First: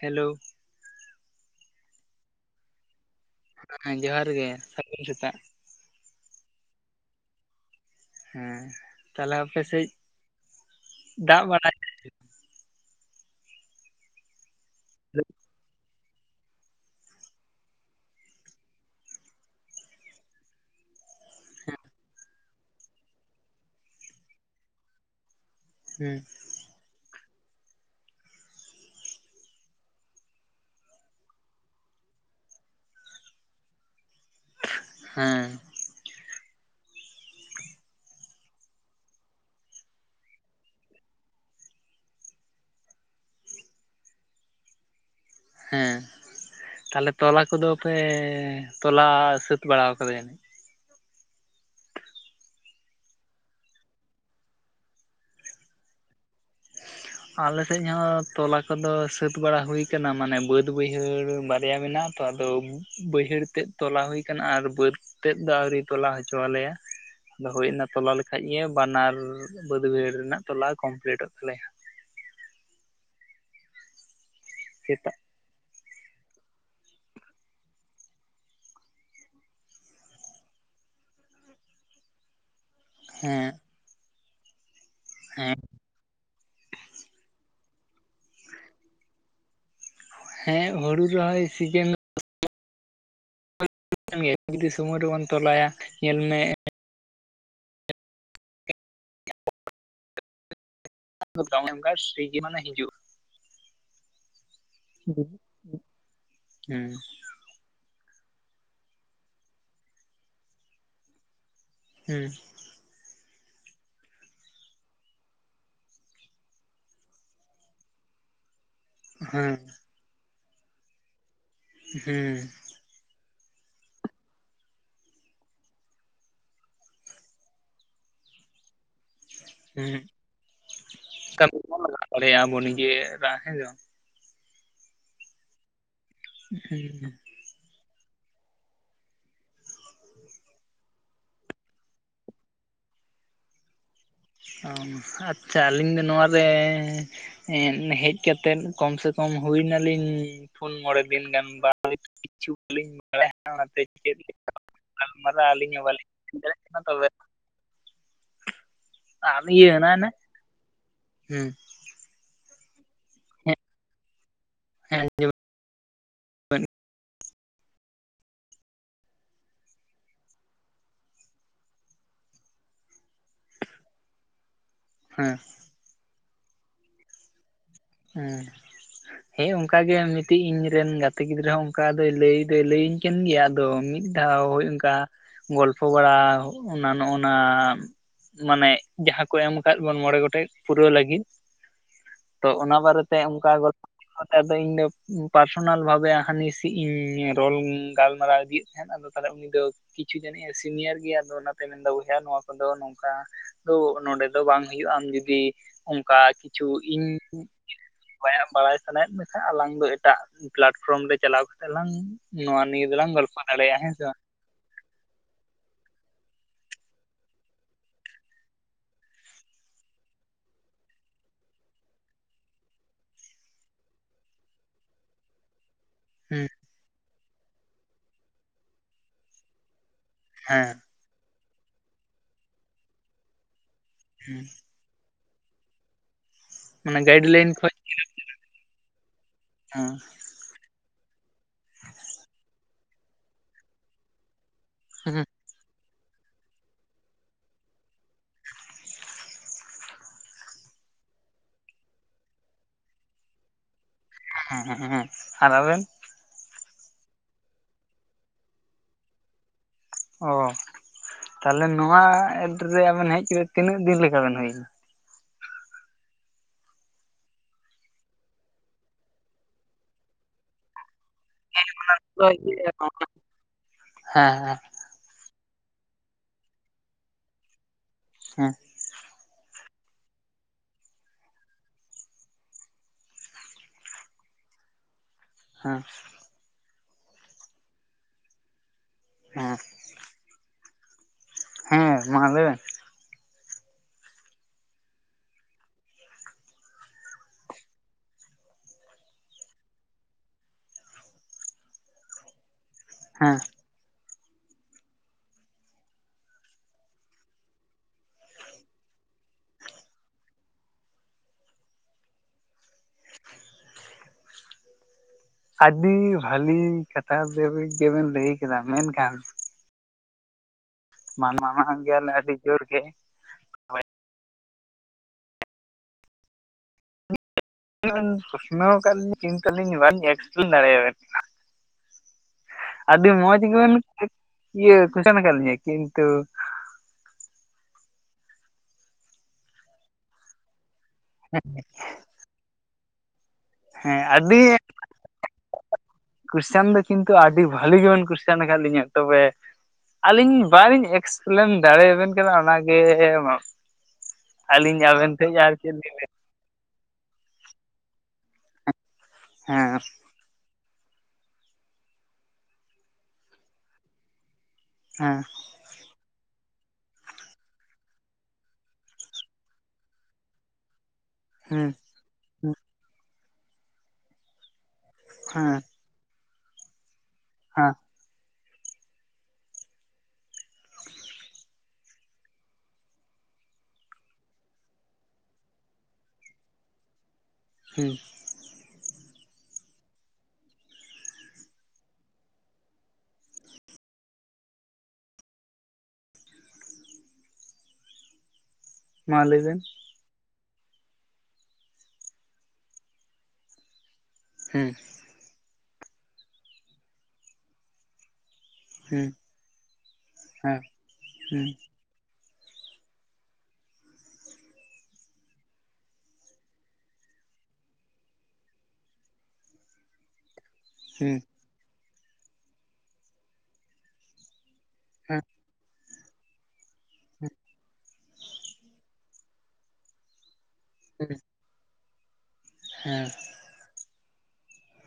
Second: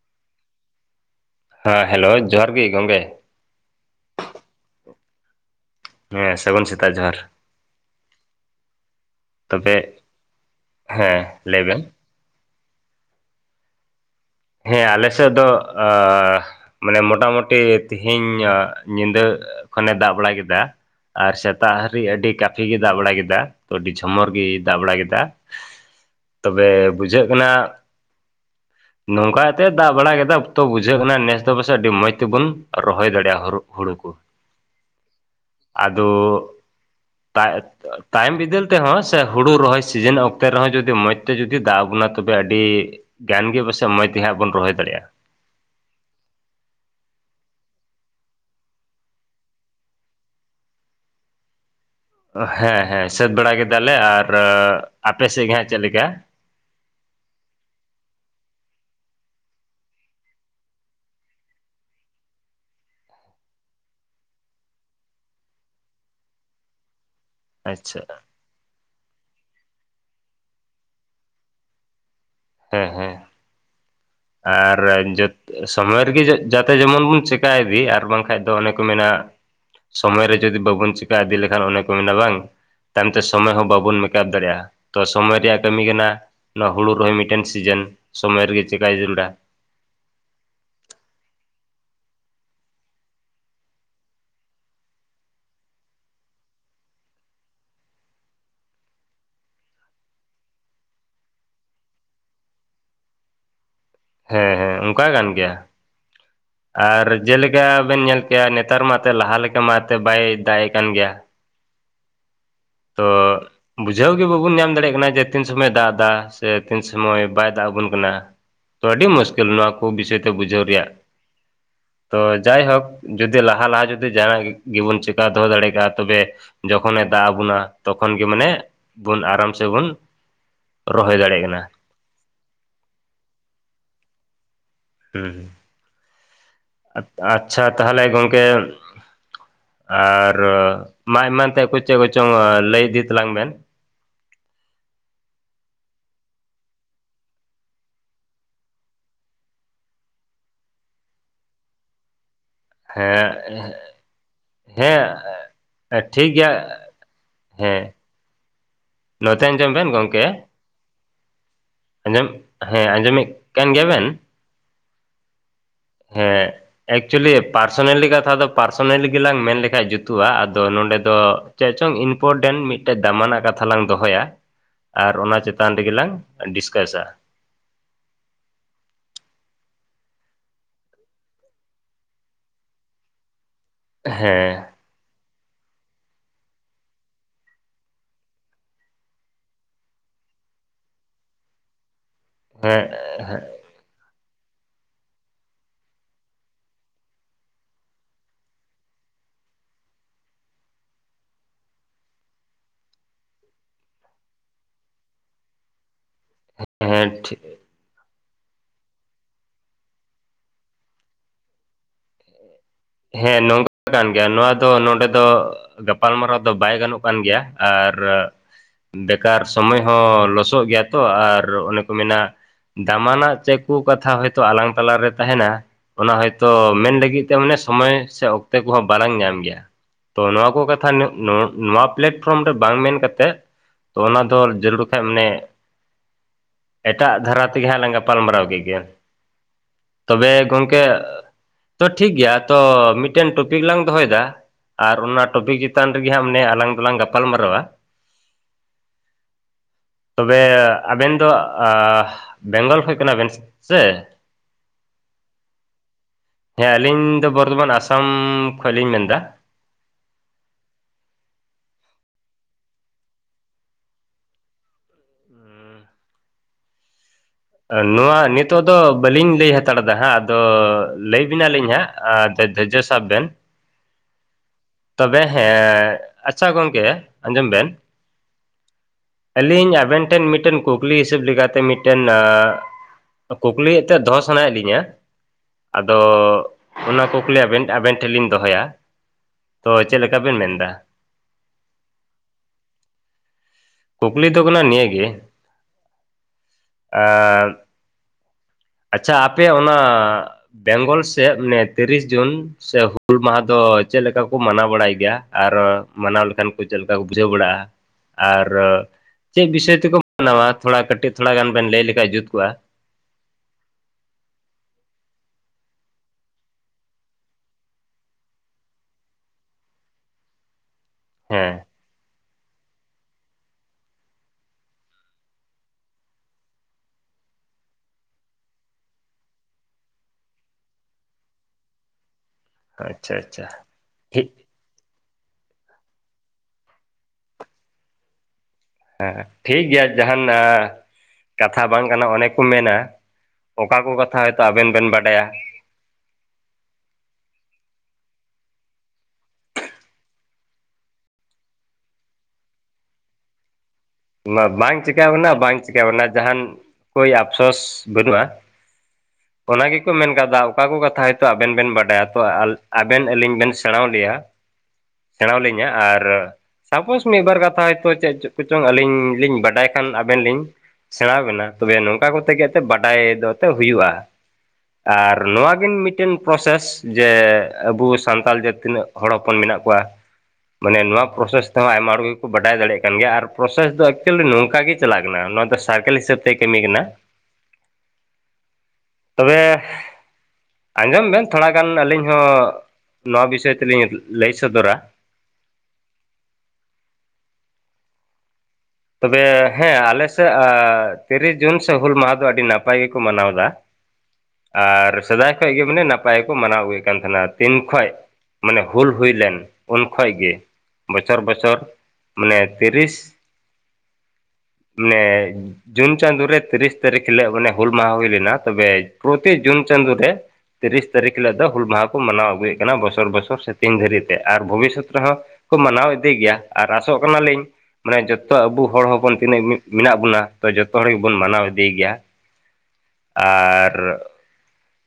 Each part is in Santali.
ᱦᱮᱞᱳ ᱦᱚᱸ ᱦᱮᱞᱳ ᱡᱚᱦᱟᱨ ᱜᱤ ᱜᱚᱢᱠᱮ ᱾ ᱦᱮᱸ ᱡᱚᱦᱟᱨ ᱜᱮ ᱥᱟᱹᱜᱩᱱ ᱥᱮᱛᱟᱜ ᱾ ᱦᱮᱸ ᱥᱟᱹᱜᱩᱱ ᱥᱮᱛᱟᱜ ᱡᱚᱦᱟᱨ ᱾ ᱦᱮᱸ ᱛᱟᱦᱚᱞᱮ ᱛᱚᱵᱮ ᱟᱯᱮᱥᱮᱡ ᱦᱮᱸ ᱫᱟᱜ ᱞᱟᱹᱭ ᱵᱟᱲᱟ ᱵᱮᱱ ᱮᱫᱟᱭ ᱥᱮ ᱵᱟᱝ? ᱦᱮᱸ ᱟᱞᱮ ᱥᱮᱫ ᱫᱚ ᱟᱸᱻ ᱢᱟᱱᱮ ᱢᱚᱴᱟ ᱢᱩᱴᱤ ᱛᱤᱦᱤᱧ ᱧᱤᱫᱟᱹ ᱠᱷᱚᱱᱮ ᱫᱟᱜ ᱵᱟᱲᱟ ᱠᱮᱫᱟ ᱾ ᱟᱨ ᱥᱮᱛᱟᱜ ᱦᱟᱹᱨᱤᱡ ᱟᱹᱰᱤ ᱠᱟᱯᱷᱤ ᱜᱮᱭ ᱫᱟᱜ ᱵᱟᱲᱟ ᱠᱮᱫᱟ ᱛᱚ ᱟᱹᱰᱤ ᱡᱷᱚᱢᱚᱨ ᱜᱤ ᱫᱟᱜ ᱵᱟᱲᱟ ᱠᱮᱫᱟ ᱾ ᱦᱩᱸᱻ ᱛᱚᱵᱮ ᱵᱩᱡᱷᱟᱹᱜ ᱠᱟᱱᱟ ᱱᱚᱝᱠᱟ ᱠᱟᱛᱮ ᱫᱟᱜ ᱵᱟᱲᱟ ᱠᱮᱫᱟ ᱚᱠᱛᱚ ᱵᱩᱡᱷᱟᱹᱜ ᱠᱟᱱᱟ ᱱᱮᱥ ᱫᱚ ᱯᱟᱥᱮᱡ ᱟᱹᱰᱤ ᱢᱚᱡᱽ ᱛᱮᱵᱚᱱ ᱨᱚᱦᱚᱭ ᱫᱟᱲᱮᱜᱼᱟ ᱦᱳᱲᱳ ᱦᱳᱲᱳ ᱠᱩ ᱾ ᱦᱮᱸ ᱾ ᱟᱫᱚ ᱛᱟᱭ ᱛᱟᱭᱚᱢ ᱵᱤᱫᱟᱹᱞ ᱛᱮᱦᱚᱸ ᱥᱮ ᱦᱳᱲᱳ ᱨᱚᱦᱚᱭ ᱥᱤᱡᱮᱱ ᱚᱠᱛᱮ ᱨᱮᱦᱚᱸ ᱡᱩᱫᱤ ᱢᱚᱡᱽ ᱛᱮ ᱡᱩᱫᱤ ᱫᱟᱜ ᱟᱵᱚᱱᱟ ᱛᱚᱵᱮ ᱟᱹᱰᱤ ᱜᱟᱱ ᱜᱮ ᱯᱟᱥᱮᱡ ᱢᱚᱡᱽ ᱛᱮ ᱦᱟᱸᱜ ᱵᱚᱱ ᱨᱚᱦᱚᱭ ᱫᱟᱲᱮᱭᱟᱜᱼᱟ ᱾ ᱦᱮᱸ ᱛᱟᱦᱚᱞᱮ ᱛᱚᱞᱟ ᱠᱚᱫᱚ ᱯᱮ ᱛᱚᱞᱟ ᱥᱟᱹᱛ ᱵᱟᱲᱟ ᱣᱟᱠᱟᱫᱽ ᱭᱟ ᱾ ᱦᱮᱸ ᱦᱮᱸ ᱥᱟᱹᱛ ᱵᱟᱲᱟ ᱠᱮᱫᱟᱞᱮ ᱟᱨ ᱟᱯᱮ ᱥᱮᱫ ᱜᱮ ᱦᱟᱸᱜ ᱪᱮᱫ ᱞᱮᱠᱟ‌ ᱾ [inaudible] ᱟᱞᱮᱥᱮᱫ ᱦᱚᱸ ᱛᱚᱞᱟ ᱠᱚᱫᱚ ᱥᱟᱹᱛ ᱵᱟᱲᱟ ᱦᱩᱭ ᱟᱠᱟᱱᱟ ᱢᱟᱱᱮ ᱵᱟᱹᱫ ᱵᱟᱹᱭᱦᱟᱹᱲ ᱵᱟᱨᱭᱟ ᱢᱮᱱᱟᱜ ᱛᱚ ᱟᱫᱚ ᱵᱟᱹᱭᱦᱟᱹᱲ ᱛᱮᱫ ᱛᱚᱞᱟ ᱦᱩᱭ ᱟᱠᱟᱱᱟ ᱟᱨ ᱵᱟᱹᱫᱽ ᱛᱮᱫ ᱫᱚ ᱟᱹᱣᱨᱤ ᱛᱚᱞᱟ ᱦᱚᱪᱚᱣᱟᱞᱮᱭᱟ ᱾ ᱟᱫᱚ ᱦᱚᱭ ᱮᱱᱟ ᱟᱪᱪᱷᱟ ᱛᱚᱞᱟ ᱞᱮᱠᱷᱟᱡ ᱜᱮ ᱵᱟᱱᱟᱨ ᱵᱟᱹᱫ ᱵᱟᱹᱭᱷᱟᱹᱲ ᱨᱮᱱᱟᱜ ᱛᱚᱞᱟ ᱠᱚᱢᱯᱞᱤᱴᱚᱜ ᱛᱟᱞᱮᱭᱟ ᱾ ᱦᱮᱸ ᱦᱮᱸ ᱾ ᱟᱨ ᱥᱮᱛᱟᱜ ᱡᱚᱛ ᱥᱚᱢᱚᱭ ᱨᱮᱜᱮ ᱡᱟᱛᱮ ᱡᱮᱢᱚᱱ ᱵᱚᱱ ᱪᱮᱠᱟ ᱤᱫᱤ ᱟᱨ ᱵᱟᱝᱠᱷᱟᱱ ᱫᱚ ᱚᱱᱮ ᱠᱚ ᱢᱮᱱᱟ ᱥᱚᱢᱚᱭ ᱨᱮ ᱡᱩᱫᱤ ᱵᱟᱵᱚᱱ ᱪᱤᱠᱟ ᱤᱫᱤ ᱞᱮᱠᱷᱟᱱ ᱚᱱᱮ ᱠᱚ ᱢᱮᱱᱟ ᱵᱟᱝ ᱛᱟᱭᱚᱢ ᱛᱮ ᱦᱮᱸ ᱥᱚᱢᱚᱭ ᱦᱚᱸ ᱵᱟᱵᱚᱱ ᱢᱮᱠᱟᱯ ᱫᱟᱲᱮᱭᱟᱜᱼᱟ ᱛᱚ ᱥᱚᱢᱚᱭ ᱦᱮᱸ ᱨᱮᱭᱟᱜ ᱠᱟᱹᱢᱤ ᱠᱟᱱᱟ ᱾ ᱱᱚᱣᱟ ᱦᱳᱲᱳ ᱨᱚᱦᱚᱭ ᱢᱤᱫᱴᱮᱱ ᱥᱤᱡᱮᱱ ᱥᱚᱢᱚᱭ ᱨᱮᱜᱮ ᱪᱤᱠᱟᱭ ᱡᱟᱹᱨᱩᱲᱟ ᱾ ᱦᱮᱸ ᱦᱳᱲᱳ ᱨᱚᱦᱚᱭ ᱥᱤᱡᱮᱱ ᱠᱟᱱ ᱜᱮᱭᱟ ᱡᱩᱫᱤ ᱥᱚᱢᱚᱭ ᱨᱮ ᱵᱟᱢ ᱛᱚᱞᱟᱭᱟ ᱧᱮᱞᱢᱮ [inaudible] ᱚᱱᱮ ᱚᱱᱠᱟ ᱥᱤ ᱜᱮ ᱢᱟᱱᱮ ᱦᱤᱡᱩᱜ ᱦᱮᱸ ᱦᱮᱸ ᱚᱱᱠᱟ ᱠᱟᱱ ᱦᱩᱸ ᱜᱮᱭᱟ ᱟᱨ ᱡᱮᱞᱮᱠ ᱠᱟ ᱵᱮᱱ ᱧᱮᱞ ᱠᱮᱜᱼᱟ ᱱᱮᱛᱟᱨ ᱢᱟ ᱛᱚ ᱞᱟᱦᱟ ᱞᱮᱠᱟ ᱢᱟ ᱛᱚ ᱵᱟᱭ ᱫᱟᱜᱮᱜ ᱠᱟᱱ ᱜᱮᱭᱟ ᱾ ᱦᱩᱸ ᱾ ᱛᱚ ᱵᱩᱡᱷᱟᱹᱣ ᱜᱤ ᱵᱟᱵᱚᱱ ᱧᱟᱢ ᱫᱟᱲᱮᱭᱟᱜ ᱠᱟᱱᱟ ᱡᱮ ᱛᱤᱱ ᱥᱚᱢᱚᱭ ᱫᱟᱜ ᱮᱫᱟ ᱥᱮ ᱛᱤᱱ ᱥᱚᱢᱚᱭ ᱵᱟᱭ ᱫᱟᱜ ᱟᱵᱚᱱ ᱠᱟᱱᱟ ᱾ [inaudible] ᱛᱚ ᱟᱹᱰᱤ ᱢᱩᱥᱠᱤᱞ ᱦᱮᱸ ᱱᱚᱣᱟ ᱠᱚ ᱵᱤᱥᱚᱭ ᱛᱮ ᱵᱩᱡᱷᱟᱹᱣ ᱨᱮᱭᱟᱜ ᱛᱚ ᱦᱩᱸ ᱡᱟᱭᱦᱳᱠ ᱡᱩᱫᱤ ᱞᱟᱦᱟ ᱞᱟᱦᱟ ᱡᱩᱫᱤ ᱡᱟᱦᱟᱱᱟᱜ ᱜᱮᱵᱚᱱ ᱪᱮᱠᱟ ᱫᱚᱦᱚ ᱫᱟᱲᱮ ᱠᱟᱜᱼᱟ, ᱛᱚᱵᱮ ᱡᱚᱠᱷᱚᱱᱮ ᱫᱟᱜ ᱟᱵᱚᱱᱟ ᱛᱚᱠᱷᱚᱱ ᱜᱮ ᱢᱟᱱᱮ ᱵᱚᱱ ᱟᱨᱟᱢ ᱥᱮᱵᱚᱱ ᱦᱩᱸ ᱨᱚᱦᱚᱭ ᱫᱟᱲᱮᱭᱟᱜ ᱠᱟᱱᱟ᱾ ᱯᱟᱞᱮ ᱟᱵᱚ ᱱᱤᱡᱮᱨᱟᱜ ᱦᱮᱸ ᱥᱮ ᱵᱟᱝ? ᱦᱮᱸ ᱦᱮᱸ᱾ ᱦᱩᱸ ᱟᱪᱪᱷᱟ ᱛᱟᱦᱚᱞᱮ ᱜᱚᱢᱠᱮ ᱟᱨ ᱢᱟ ᱮᱢᱟᱱ ᱛᱮ ᱠᱚ ᱪᱮᱫ ᱠᱚᱪᱚᱝ ᱞᱟᱹᱭ ᱤᱫᱤ ᱛᱟᱞᱟᱝ ᱵᱮᱱ᱾ ᱚ ᱟᱪᱪᱷᱟ ᱟᱹᱞᱤᱧ ᱫᱚ ᱱᱚᱣᱟᱨᱮ ᱮᱸᱜ ᱦᱮᱡᱠᱟᱛᱮᱫ ᱠᱚᱢ ᱥᱮ ᱠᱚᱢ ᱦᱩᱭ ᱱᱟᱞᱤᱧ, ᱯᱩᱱ ᱢᱚᱬᱮ ᱫᱤᱱ ᱜᱟᱱ ᱵᱟᱝ ᱠᱤᱪᱷᱩ ᱞᱤᱧ ᱵᱟᱲᱟᱭᱟ ᱦᱮᱸ ᱚᱱᱟᱛᱮ ᱪᱮᱫ ᱦᱮᱸ ᱜᱟᱞᱢᱟᱨᱟᱣ ᱟᱹᱞᱤᱧ ᱦᱚᱸ ᱵᱟᱞᱤᱧ ᱴᱷᱤᱠ ᱵᱩᱡ ᱫᱟᱲᱮᱭᱟᱜ ᱠᱟᱱᱟ᱾ ᱜᱮᱭᱟ ᱛᱚᱵᱮ ᱦᱮᱸ, ᱱᱚᱛᱮ ᱤᱭᱟᱹ ᱟᱸᱡᱚᱢ ᱵᱮᱱ ᱜᱚᱢᱠᱮ᱾ ᱦᱮᱸ, ᱟᱸᱡᱚᱢ ᱦᱮᱸ ᱟᱸᱡᱚᱢᱮᱫ ᱦᱮᱸ ᱠᱟᱱ ᱜᱮᱭᱟ ᱵᱮᱱ? ᱦᱮᱸ ᱟᱸᱡᱚᱢᱚᱜ ᱦᱮᱸ, ᱮᱠᱪᱩᱭᱮᱞᱤ ᱯᱟᱨᱥᱳᱱᱟᱞᱤ ᱠᱟᱛᱷᱟ ᱫᱚ ᱯᱟᱨᱥᱳᱱᱟᱞᱤ ᱜᱮᱞᱟᱝ ᱢᱮᱱ ᱞᱮᱠᱷᱟᱡ ᱡᱩᱛᱩᱜᱼᱟ, ᱟᱫᱚ ᱱᱚᱸᱰᱮ ᱫᱚ ᱪᱮᱫ ᱪᱚᱝ ᱤᱱᱯᱚᱨᱴᱮᱱᱴ ᱢᱤᱫᱴᱮᱱ ᱫᱟᱢᱟᱱᱟᱜ ᱠᱟᱛᱷᱟ ᱞᱟᱝ ᱫᱚᱦᱚᱭᱟ᱾ [inaudible] ᱟᱨ ᱚᱱᱟ ᱪᱮᱛᱟᱱ ᱨᱮᱜᱮ ᱞᱟᱝ ᱰᱤᱥᱠᱟᱥᱟ᱾ ᱦᱮᱸ, ᱦᱮᱸ ᱚᱱᱠᱟ ᱜᱮ ᱢᱤᱫᱴᱤᱡ ᱤᱧ ᱨᱮᱱ ᱜᱟᱛᱮ ᱜᱤᱫᱽᱨᱟᱹ ᱦᱚᱸ ᱚᱱᱠᱟ ᱫᱚᱭ ᱞᱟᱹᱭ ᱫᱚᱭ ᱞᱟᱹᱭᱟᱹᱧ ᱠᱟᱱ ᱜᱮᱭᱟ᱾ ᱟᱫᱚ ᱢᱤᱜ ᱫᱷᱟᱣ ᱦᱮᱸ ᱦᱳᱭ ᱚᱱᱠᱟ ᱜᱚᱞᱯᱦᱚ ᱵᱟᱲᱟ ᱚᱱᱟ ᱱᱚᱜᱼᱱᱟ ᱢᱟᱱᱮ ᱡᱟᱦᱟᱸᱠᱚ ᱮᱢ ᱟᱠᱟᱫ ᱵᱩᱱ ᱢᱚᱬᱮ ᱜᱚᱴᱮᱡ ᱯᱩᱨᱟᱹᱣ ᱞᱟᱹᱜᱤᱫ, ᱛᱚ ᱚᱱᱟ ᱦᱮᱸ ᱵᱟᱨᱮᱛᱮ ᱚᱱᱠᱟ ᱜᱚᱞᱯᱚ, ᱟᱫᱚ ᱤᱧ ᱫᱚ ᱯᱟᱨᱥᱚᱱᱟᱞ ᱵᱷᱟᱵᱮ ᱦᱟᱱᱤᱥᱤᱜ ᱤᱧ ᱨᱚᱲ ᱜᱟᱞᱢᱟᱨᱟᱣ ᱤᱫᱤᱭᱮᱫ ᱛᱟᱦᱮᱸᱫ᱾ ᱟᱫᱚ ᱟᱫᱚ ᱩᱱᱤ ᱫᱚ ᱠᱤᱪᱷᱩ ᱡᱟᱹᱱᱤᱡ ᱮ ᱥᱤᱱᱤᱭᱟᱨ ᱜᱮᱭᱟ, ᱟᱫᱚ ᱚᱱᱟᱛᱮ ᱢᱮᱱᱫᱟ ᱵᱚᱭᱦᱟ ᱱᱚᱣᱟ ᱠᱚᱫᱚ ᱱᱚᱝᱠᱟ ᱛᱚ ᱱᱚᱰᱮ ᱫᱚ ᱵᱟᱝ ᱦᱩᱭᱩᱜᱼᱟ, ᱟᱢ ᱡᱩᱫᱤ ᱚᱱᱠᱟ ᱠᱤᱪᱷᱩ ᱦᱮᱸ ᱤᱧ ᱴᱷᱤᱠ ᱚᱱᱠᱟ ᱵᱟᱲᱟᱭ ᱥᱟᱱᱟᱭᱮᱫ ᱢᱮ ᱠᱷᱟᱱ ᱟᱞᱟᱝ ᱫᱚ ᱮᱴᱟᱜ ᱯᱞᱟᱴᱯᱷᱨᱚᱢ ᱨᱮ ᱪᱟᱞᱟᱣ ᱠᱟᱛᱮᱫ ᱞᱟᱝ ᱱᱚᱣᱟ ᱱᱤᱭᱮ ᱫᱚᱞᱟᱝ ᱜᱚᱞᱯᱚ ᱫᱟᱲᱮᱭᱟᱜᱼᱟ, ᱦᱮᱸ ᱥᱮ ᱵᱟᱝ ᱛᱚ ᱱᱚᱸᱰᱮ ᱫᱚ ᱜᱟᱯᱟᱞᱢᱟᱨᱟᱣ ᱫᱚ ᱵᱟᱭ ᱜᱟᱱᱚᱜ ᱠᱟᱱ ᱜᱮᱭᱟ᱾ ᱟᱨ ᱵᱮᱠᱟᱨ ᱥᱚᱢᱚᱭ ᱦᱚᱸ ᱞᱚᱥᱚᱜ ᱜᱮᱭᱟ ᱛᱚ, ᱟᱨ ᱚᱱᱮ ᱠᱚ ᱢᱮᱱᱟ ᱫᱟᱢᱟᱱᱟᱜ ᱪᱮᱫ ᱠᱚ ᱠᱟᱛᱷᱟ ᱦᱳᱭᱛᱳ ᱟᱞᱟᱝ ᱛᱟᱞᱟᱨᱮ ᱛᱟᱦᱮᱱᱟ᱾ ᱚᱱᱟ ᱦᱩᱸ ᱦᱚᱭᱛᱳ ᱢᱮᱱ ᱞᱟᱹᱜᱤᱫ ᱛᱮ ᱢᱟᱱᱮ ᱥᱚᱢᱚᱭ ᱥᱮ ᱚᱠᱛᱮ ᱠᱚᱦᱚᱸ ᱵᱟᱞᱟᱝ ᱧᱟᱢ ᱜᱮᱭᱟ? ᱛᱚ ᱱᱚᱣᱟ ᱠᱚ ᱠᱟᱛᱷᱟ ᱱᱚᱣᱟ ᱯᱞᱟᱴᱯᱷᱨᱚᱢ ᱨᱮ ᱵᱟᱝ ᱢᱮᱱ ᱠᱟᱛᱮᱜ ᱛᱚ ᱚᱱᱟ ᱫᱚ ᱦᱮᱸ ᱡᱟᱹᱨᱩᱲ ᱠᱷᱟᱡ ᱢᱟᱱᱮ ᱢᱟᱱᱮ ᱮᱴᱟᱜ ᱜᱟᱭᱤᱰ ᱫᱷᱟᱨᱟ ᱞᱟᱭᱤᱱ ᱛᱮᱜᱮ ᱠᱷᱚᱡ ᱦᱟᱸᱜ ᱞᱟᱝ ᱜᱟᱯᱟᱞᱢᱟᱨᱟᱣ ᱤᱫᱤᱭᱮᱫ ᱜᱮᱭᱟ᱾ ᱦᱮᱸ ᱛᱚᱵᱮ ᱜᱚᱝᱠᱮ ᱛᱚ ᱴᱷᱤᱠ ᱜᱮᱭᱟ ᱛᱚ ᱢᱤᱫᱴᱮᱱ ᱴᱚᱯᱤᱠ ᱞᱟᱝ ᱫᱚᱦᱚᱭᱫᱟ ᱟᱨ ᱚᱱᱟ ᱴᱚᱯᱤᱠ ᱪᱮᱛᱟᱱ ᱪᱮᱛᱟᱱ ᱨᱮᱜᱮ ᱦᱟᱸᱜ ᱚᱱᱮ ᱟᱞᱟᱝ ᱫᱚᱞᱟᱝ ᱜᱟᱯᱟᱞᱢᱟᱨᱟᱣᱟ᱾ [inaudible] ᱛᱚᱵᱮ ᱟᱵᱮᱱ ᱫᱚ ᱵᱮᱝᱜᱚᱞ ᱠᱷᱚᱡ ᱠᱟᱱᱟ ᱵᱮᱱ ᱥᱮ? ᱦᱮᱸ ᱦᱮᱸ ᱟᱨ ᱟᱵᱮᱱ? ᱦᱮᱸ ᱟᱹᱞᱤᱧ ᱫᱚ ᱵᱚᱨᱫᱷᱚᱢᱟᱱ ᱟᱥᱟᱢ ᱠᱷᱚᱡ ᱞᱤᱧ ᱢᱮᱱᱫᱟ᱾ ᱚ, ᱛᱟᱦᱚᱞᱮ ᱱᱚᱣᱟ ᱮᱰ ᱨᱮ ᱟᱵᱮᱱ ᱦᱮᱡ ᱠᱟᱛᱮᱜ ᱛᱤᱱᱟᱹᱜ ᱫᱤᱱ ᱞᱮᱠᱟ ᱵᱮᱱ ᱦᱩᱭᱱᱟ? ᱱᱚᱣᱟ ᱱᱤᱛᱚᱜ ᱫᱚ ᱵᱟᱹᱞᱤᱧ ᱞᱟᱹᱭ ᱦᱟᱛᱟᱲ ᱫᱟ ᱦᱟᱸᱜ ᱟᱫᱚᱼᱼ ᱞᱟᱹᱭ ᱵᱤᱱᱟᱞᱤᱧ ᱦᱟᱸᱜ ᱟᱸ ᱫᱮ ᱫᱮᱡᱚ ᱥᱟᱵ ᱵᱮᱱ ᱦᱮᱸ ᱦᱮᱸ ᱛᱚᱵᱮ ᱦᱮᱸᱻ ᱟᱪᱪᱷᱟ ᱜᱚᱝᱠᱮ ᱟᱸᱡᱚᱢ ᱵᱮᱱ ᱦᱮᱸ ᱟᱹᱞᱤᱧ ᱟᱵᱮᱱ ᱴᱷᱮᱱ ᱢᱤᱫᱴᱮᱱ ᱠᱩᱠᱞᱤ ᱦᱤᱥᱟᱹᱵ ᱞᱮᱠᱟᱛᱮ ᱢᱤᱫᱴᱮᱱ ᱟᱻ ᱠᱩᱠᱞᱤ ᱮᱱᱛᱮᱫ ᱫᱚᱦᱚ ᱥᱟᱱᱟᱭᱮᱫ ᱞᱤᱧᱟᱹᱼᱼ ᱦᱮᱸ ᱟᱫᱚ ᱚᱱᱟ ᱠᱩᱠᱞᱤ ᱟᱵᱮᱱ ᱟᱵᱮᱱ ᱴᱷᱮᱱ ᱞᱤᱧ ᱫᱚᱦᱚᱭᱟ। ᱦᱮᱸ। ᱛᱚ ᱪᱮᱫ ᱞᱮᱠᱟ ᱵᱮᱱ ᱢᱮᱱᱫᱟ? ᱦᱮᱸ ᱢᱟ ᱞᱟᱹᱭ ᱢᱮ। ᱠᱩᱠᱞᱤ ᱫᱚ ᱠᱟᱱᱟ ᱱᱤᱭᱟᱹᱜᱮ ᱟᱨ ᱻ ᱟᱪᱪᱷᱟ ᱟᱯᱮ ᱚᱱᱟᱻ ᱵᱮᱝᱜᱚᱞ ᱥᱮᱫ ᱢᱟᱱᱮ ᱛᱤᱨᱤᱥ ᱡᱩᱱᱼᱼ ᱥᱮ ᱦᱩᱞ ᱦᱮᱸ ᱢᱟᱦᱟ ᱫᱚ ᱪᱮᱫ ᱞᱮᱠᱟ ᱠᱚ ᱢᱟᱱᱟᱣ ᱵᱟᱲᱟᱭ ᱜᱮᱭᱟ ᱟᱨ ᱢᱟᱱᱟᱣ ᱞᱮᱠᱷᱟᱱ ᱠᱚ ᱪᱮᱫ ᱞᱮᱠᱟ ᱠᱚ ᱵᱩᱡᱷᱟᱹᱣ ᱵᱟᱲᱟᱜᱼᱟ? ᱟᱨᱚ ᱪᱮᱫ ᱵᱤᱥᱚᱭ ᱛᱮᱠᱚ ᱢᱟᱱᱟᱣᱟ? ᱛᱷᱚᱲᱟ ᱠᱟᱹᱴᱤᱡ ᱛᱷᱚᱲᱟ ᱜᱟᱱ ᱵᱮᱱ ᱞᱟᱹᱭ ᱞᱮᱠᱷᱟᱱᱡ ᱡᱩᱛ ᱠᱚᱜᱼᱟ। ᱟᱹᱰᱤ ᱵᱷᱟᱹᱞᱤ ᱠᱟᱛᱷᱟ ᱜᱮᱵᱮᱱ ᱞᱟᱹᱭ ᱠᱮᱫᱟ ᱢᱮᱱᱠᱷᱟᱱᱼᱼ ᱢᱟᱱᱟᱣ ᱦᱮᱸ ᱜᱮᱭᱟ ᱞᱮ ᱟᱹᱰᱤ ᱡᱳᱨ ᱜᱮ [unintelligible] ᱯᱚᱥᱱᱳ ᱠᱟᱫ ᱞᱤᱧᱟ ᱠᱤᱱᱛᱩ ᱟᱞᱤᱧ ᱵᱟᱝᱞᱤᱧ ᱮᱠᱥᱯᱮᱞᱮᱱ ᱫᱟᱲᱮᱭᱟ ᱵᱮᱱ ᱠᱟᱱᱟ ᱟᱹᱰᱤ ᱟᱪᱪᱷᱟ ᱢᱚᱡ ᱟᱪᱪᱷᱟ ᱜᱮᱵᱮᱱ ᱴᱷᱤᱠ ᱤᱭᱟᱹ ᱠᱳᱥᱪᱮᱱ ᱠᱟᱫ ᱞᱤᱧᱟᱹ ᱠᱤᱱᱛᱩ ᱦᱮᱸ ᱴᱷᱤᱠ ᱜᱮᱭᱟ ᱡᱟᱦᱟᱱ ᱠᱟᱛᱷᱟ ᱵᱟᱝ ᱠᱟᱱᱟ ᱚᱱᱮ ᱠᱚ ᱢᱮᱱᱟ ᱚᱠᱟ ᱠᱚ ᱠᱟᱛᱷᱟ ᱦᱚᱭᱛᱚ ᱟᱵᱮᱱ ᱵᱮᱱ ᱵᱟᱰᱟᱭᱟ ᱠᱳᱥᱪᱟᱱ ᱫᱚ ᱠᱤᱱᱛᱩ ᱟᱹᱰᱤ ᱵᱷᱟᱹᱞᱤ ᱜᱮᱵᱮᱱ ᱠᱳᱥᱪᱟᱱ ᱟᱠᱟᱫ ᱞᱤᱧᱟᱹ ᱛᱚᱵᱮ ᱟᱹᱞᱤᱧ ᱵᱟᱞᱤᱧ ᱮᱠᱥᱯᱞᱮᱱ ᱫᱟᱲᱮᱭᱟᱵᱮᱱ ᱠᱟᱱᱟ ᱚᱱᱟᱜᱮᱻ ᱵᱟᱝ ᱪᱤᱠᱟᱣ ᱠᱟᱱᱟ ᱵᱟᱝ ᱪᱮᱫ ᱪᱤᱠᱟᱣ ᱞᱤᱧ ᱠᱟᱱᱟ ᱞᱟᱹᱭᱟ ᱡᱟᱦᱟᱱ ᱠᱳᱭ ᱟᱯᱥᱳᱚᱥ ᱵᱟᱹᱱᱩᱜᱼᱟ ᱚᱱᱟ ᱦᱮᱸ ᱜᱮᱠᱚ ᱢᱮᱱ ᱠᱟᱫᱟ ᱚᱠᱟ ᱠᱚ ᱠᱟᱛᱷᱟ ᱦᱚᱭᱛᱚ ᱟᱵᱮᱱ ᱵᱮᱱ ᱵᱟᱰᱟᱭᱟ ᱛᱚ ᱟᱵᱮᱱ ᱟᱹᱞᱤᱧ ᱵᱮᱱ ᱥᱮᱸᱲᱟᱣ ᱞᱮᱭᱟ ᱦᱮᱸ ᱥᱮᱸᱲᱟ ᱞᱤᱧᱟ ᱟᱨ ᱥᱟᱯᱳᱥ ᱢᱤᱫ ᱵᱟᱨ ᱠᱟᱛᱷᱟ ᱦᱚᱭᱛᱚ ᱪᱮᱫᱼᱼ ᱟᱹᱞᱤᱧ ᱞᱤᱧ ᱵᱟᱰᱟᱭ ᱠᱷᱟᱱ ᱟᱵᱮᱱ ᱞᱤᱧ ᱥᱮᱸᱲᱟ ᱟᱵᱮᱱᱟ ᱛᱚᱵᱮ ᱱᱚᱱᱼᱼ ᱚᱠᱟ ᱠᱚᱛᱮ ᱜᱮ [unintelligible] ᱵᱟᱰᱟᱭ ᱫᱚ ᱛᱚ ᱦᱩᱭᱩᱜᱼᱟ ᱟᱨ ᱦᱮᱸ ᱦᱮᱸ ᱦᱮᱸ ᱱᱚᱣᱟ ᱠᱤᱱ ᱢᱤᱫᱴᱮᱱ ᱯᱨᱚᱥᱮᱥ ᱡᱮ ᱟᱵᱚ ᱥᱟᱱᱛᱟᱲ ᱡᱟᱹᱛ ᱛᱤᱱᱟᱹᱜ ᱦᱚᱲ ᱦᱚᱯᱚᱱ ᱢᱮᱱᱟᱜ ᱠᱚᱣᱟ ᱢᱟᱱᱮ ᱱᱚᱣᱟ ᱯᱨᱚᱥᱮᱥ ᱛᱮᱦᱚᱸ ᱟᱭᱢᱟ ᱦᱚᱲ ᱜᱮ ᱠᱚ ᱵᱟᱰᱟᱭ ᱫᱟᱲᱮᱭᱟᱜ ᱠᱟᱱ ᱜᱮᱭᱟ ᱟᱨ ᱯᱨᱚᱥᱮᱥ ᱫᱚ ᱮᱠᱪᱩᱞᱤ ᱱᱚᱝᱠᱟ ᱜᱮ ᱪᱟᱞᱟᱜ ᱠᱟᱱᱟ ᱱᱚᱣᱟ ᱫᱚ ᱥᱟᱨᱠᱮᱞ ᱦᱤᱥᱟᱹᱵ ᱛᱮ ᱠᱟᱹᱢᱤ ᱠᱟᱱᱟ। ᱦᱩᱸ ᱛᱚᱵᱮ ᱟᱸᱡᱚᱢ ᱵᱮᱱ ᱛᱷᱚᱲᱟ ᱜᱟᱱ ᱟᱹᱞᱤᱧ ᱦᱚᱸ ᱱᱚᱣᱟ ᱵᱤᱥᱚᱭ ᱛᱮᱞᱤᱧ ᱞᱟᱹᱭ ᱥᱚᱫᱚᱨᱟ। ᱛᱚᱵᱮ ᱢᱟ ᱞᱟᱹᱭ ᱵᱮᱱ ᱦᱮᱸ ᱟᱞᱮᱥᱮᱫ ᱮ ᱛᱤᱨᱤᱥ ᱡᱩᱱ ᱥᱮ ᱦᱩᱞ ᱢᱟᱦᱟ ᱫᱚ ᱟᱹᱰᱤ ᱱᱟᱯᱟᱭ ᱜᱮᱠᱚ ᱢᱟᱱᱟᱣᱫᱟ। ᱦᱮᱸ ᱟᱨ ᱥᱮᱫᱟᱭ ᱠᱷᱚᱡ ᱜᱮ ᱢᱟᱱᱮ ᱱᱟᱯᱟᱭ ᱜᱮ ᱠᱚ ᱢᱟᱱᱟᱣ ᱟᱹᱜᱩᱭᱮᱫ ᱠᱟᱱ ᱛᱟᱦᱮᱱᱟ ᱛᱤᱱ ᱠᱷᱚᱡᱼᱼ ᱢᱟᱱᱮ ᱦᱩᱞ ᱦᱮᱸ ᱦᱩᱭ ᱞᱮᱱ ᱩᱱ ᱠᱷᱚᱡ ᱜᱮ ᱦᱮᱸ ᱦᱮᱸ ᱵᱚᱪᱷᱚᱨ ᱦᱮᱸ ᱵᱚᱪᱷᱚᱨ ᱢᱟᱱᱮ ᱛᱤᱨᱤᱥᱼᱼ ᱢᱟᱱᱮ ᱡᱩᱱ ᱪᱟᱸᱫᱳ ᱨᱮ ᱛᱤᱨᱤᱥ ᱛᱟᱹᱨᱤᱠᱷ ᱦᱤᱞᱳᱜ ᱢᱟᱱᱮ ᱦᱩᱞ ᱢᱟᱦᱟ ᱦᱩᱭ ᱞᱮᱱᱟ ᱛᱚᱵᱮ ᱯᱨᱚᱛᱮ ᱡᱩᱱ ᱪᱟᱸᱫᱳ ᱨᱮᱼᱼ ᱛᱤᱨᱤᱥ ᱛᱟᱹᱨᱤᱠᱷ ᱦᱮᱸ ᱦᱤᱞᱳᱜ ᱫᱚ ᱦᱩᱞ ᱢᱟᱦᱟ ᱠᱚ ᱢᱟᱱᱟᱣ ᱟᱹᱜᱩᱭᱮᱫ ᱠᱟᱱᱟ ᱵᱚᱪᱷᱚᱨ ᱵᱚᱪᱷᱚᱨ ᱥᱮ ᱛᱮᱦᱤᱧ ᱫᱷᱟᱹᱨᱤᱜ ᱛᱮ ᱟᱨ ᱵᱷᱚᱵᱤᱼᱼ ᱥᱚᱛ ᱨᱮ ᱦᱚᱸ ᱦᱮᱸ ᱠᱚ ᱢᱟᱱᱟᱣ ᱤᱫᱤ ᱜᱮᱭᱟ ᱟᱨ ᱟᱥᱚᱜ ᱠᱟᱱᱟ ᱦᱮᱸ ᱞᱤᱧ ᱢᱟᱱᱮ ᱡᱷᱚᱛᱚ ᱟᱵᱚ ᱦᱚᱲ ᱦᱚᱯᱚᱱᱼᱼ ᱠᱷᱚᱱ ᱛᱤᱱᱟᱹᱜ ᱢᱮᱱᱟᱜ ᱵᱚᱱᱟ ᱛᱚ ᱡᱷᱚᱛᱚ ᱦᱚᱲ ᱜᱮ ᱵᱚᱱ ᱢᱟᱱᱟᱣ ᱤᱫᱤ ᱜᱮᱭᱟ। ᱦᱮᱸ। ᱦᱮᱸ ᱦᱮᱸ ᱦᱮᱸ ᱦᱮᱸ ᱦᱮᱸ ᱟᱨ ᱻ ᱾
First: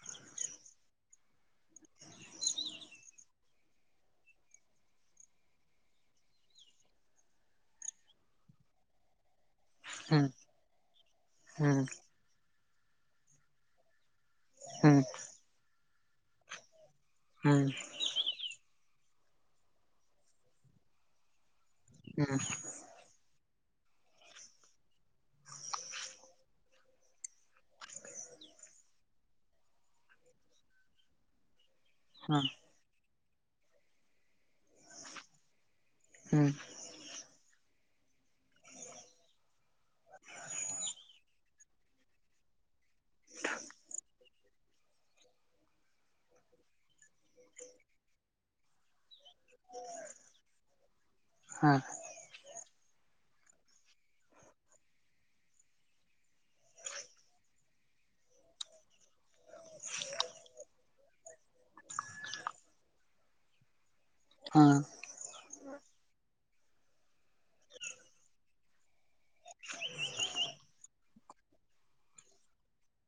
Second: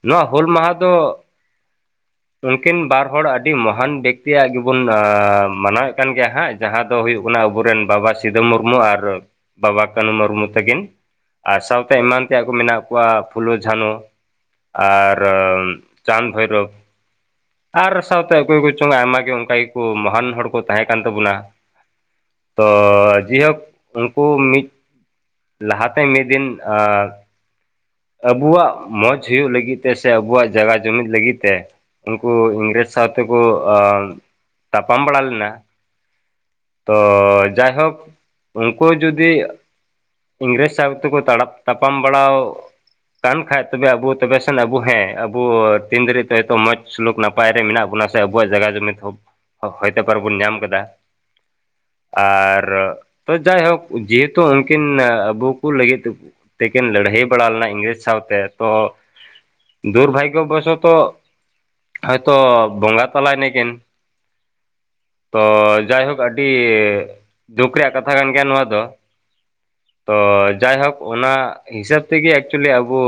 ᱱᱚᱣᱟ ᱦᱩᱞ ᱢᱟᱦᱟ ᱫᱚ ᱩᱱᱠᱤᱱ ᱵᱟᱨ ᱦᱚᱲ ᱟᱹᱰᱤ ᱢᱚᱦᱟᱱ ᱵᱮᱠᱛᱤ ᱭᱟᱜ ᱜᱮᱵᱚᱱ ᱢᱟᱱᱟᱣ ᱮᱫ ᱠᱟᱱ ᱜᱮᱭᱟ ᱦᱟᱸᱜ ᱾ ᱡᱟᱦᱟᱸ ᱫᱚ ᱦᱩᱭᱩᱜ ᱠᱟᱱᱟ ᱟᱵᱚ ᱨᱮᱱ ᱵᱟᱵᱟ ᱥᱤᱫᱩ ᱢᱩᱨᱢᱩ ᱟᱨ ᱵᱟᱵᱟ ᱠᱟᱹᱱᱩ ᱢᱩᱨᱢᱩ ᱛᱟᱹᱠᱤᱱ ᱟᱨ ᱥᱟᱶ ᱛᱮ ᱦᱮᱸ ᱮᱢᱟᱱ ᱛᱮ ᱭᱟᱜ ᱠᱚ ᱢᱮᱱᱟᱜ ᱠᱚᱣᱟ ᱯᱷᱩᱞᱳ ᱡᱷᱟᱱᱚ ᱾ ᱟᱨ ᱪᱟᱸᱫᱽ ᱵᱷᱳᱭ ᱨᱳᱵ ᱾ ᱦᱮᱸ ᱾ ᱥᱟᱶᱛᱮ ᱚᱠᱚᱭ ᱠᱚ ᱪᱚᱝ ᱟᱭᱢᱟ ᱜᱮ ᱚᱱᱠᱟ ᱜᱮ ᱠᱚ ᱢᱚᱦᱟᱱ ᱦᱚᱲ ᱠᱚ ᱛᱟᱦᱮᱸ ᱠᱟᱱ ᱛᱟᱵᱳ ᱱᱟ ᱾ ᱛᱚ ᱻ ᱡᱮ ᱦᱳᱠ ᱩᱱᱠᱩ ᱢᱤᱫ ᱞᱟᱦᱟ ᱛᱮ ᱢᱤᱫ ᱫᱤᱱ ᱟᱻ ᱾ ᱟᱵᱚᱣᱟᱜ ᱢᱚᱡᱽ ᱦᱩᱭᱩᱜ ᱞᱟᱹᱜᱤᱫ ᱛᱮ ᱥᱮ ᱟᱵᱚ ᱣᱟᱜ ᱡᱟᱭᱜᱟ ᱡᱩᱢᱤᱫ ᱞᱟᱹᱜᱤᱫ ᱛᱮ ᱩᱱᱠᱩ ᱩᱱᱰᱮᱨ ᱥᱟᱶ ᱛᱮ ᱠᱚ ᱛᱟᱯᱟᱢ ᱵᱟᱲᱟ ᱞᱮᱱᱟ ᱾ ᱦᱩᱸ ᱾ ᱛᱚ ᱡᱟᱭ ᱦᱳᱠ ᱩᱱᱠᱩ ᱡᱩᱫᱤ ᱤᱝᱨᱮᱡᱽ ᱥᱟᱶ ᱛᱮ ᱠᱚ ᱛᱟᱲᱟᱵ ᱛᱟᱯᱟᱢ ᱵᱟᱲᱟ ᱠᱟᱱ ᱠᱷᱟᱡ ᱛᱚ ᱵᱮ ᱟᱵᱚ ᱛᱚᱵᱮ ᱥᱮᱱ ᱟᱵᱚ ᱦᱮᱸ ᱟᱵᱚ ᱛᱤᱱ ᱨᱮ ᱥᱟᱭᱛᱚ ᱢᱚᱡᱽ ᱥᱩᱞᱩᱠ ᱱᱟᱯᱟᱭ ᱨᱮ ᱢᱮᱱᱟᱜ ᱵᱚᱱᱟ ᱥᱮ ᱟᱵᱚ ᱣᱟᱜ ᱡᱟᱭᱜᱟ ᱡᱩᱢᱤᱫ ᱦᱚᱠ ᱾ ᱦᱚᱭ ᱛᱳ ᱯᱟᱨ ᱵᱚᱱ ᱧᱟᱢ ᱠᱟᱫᱟ ᱾ ᱟᱨ ᱛᱚ ᱡᱟᱭ ᱦᱳᱠ ᱡᱮ ᱦᱮᱛᱩ ᱦᱟᱱ ᱠᱤᱱ ᱟᱵᱚ ᱠᱚ ᱞᱟᱹᱜᱤᱫ ᱾ ᱛᱮᱠᱤᱱ ᱞᱟ. ᱲᱦᱟ. ᱭ ᱵᱟᱲᱟ ᱞᱮᱱᱟ ᱾ ᱤᱝᱜᱽᱨᱮᱡ ᱥᱟᱶᱛᱮ ᱛᱚ ᱫᱩᱨ ᱵᱷᱟᱭᱜᱚ ᱵᱚᱥᱚ ᱛᱚ ᱾ ᱦᱚᱭ ᱛᱚ ᱵᱚᱸᱜᱟ ᱛᱟᱞᱟᱭ ᱱᱟᱠᱤᱱ ᱾ ᱦᱮᱸ ᱛᱚ ᱡᱟᱭ ᱦᱳᱠ ᱟᱹᱰᱤ ᱫᱩᱠ ᱨᱮᱭᱟᱜ ᱠᱟᱛᱷᱟ ᱠᱟᱱ ᱜᱮᱭᱟ ᱱᱚᱣᱟ ᱫᱚ ᱾ ᱦᱚᱭ ᱡᱟᱭ ᱦᱚᱠ ᱚᱱᱟ ᱦᱤᱥᱟᱹᱵ ᱛᱮ ᱜᱮᱼᱼᱼ ᱪᱮᱞᱮ ᱟᱵᱚ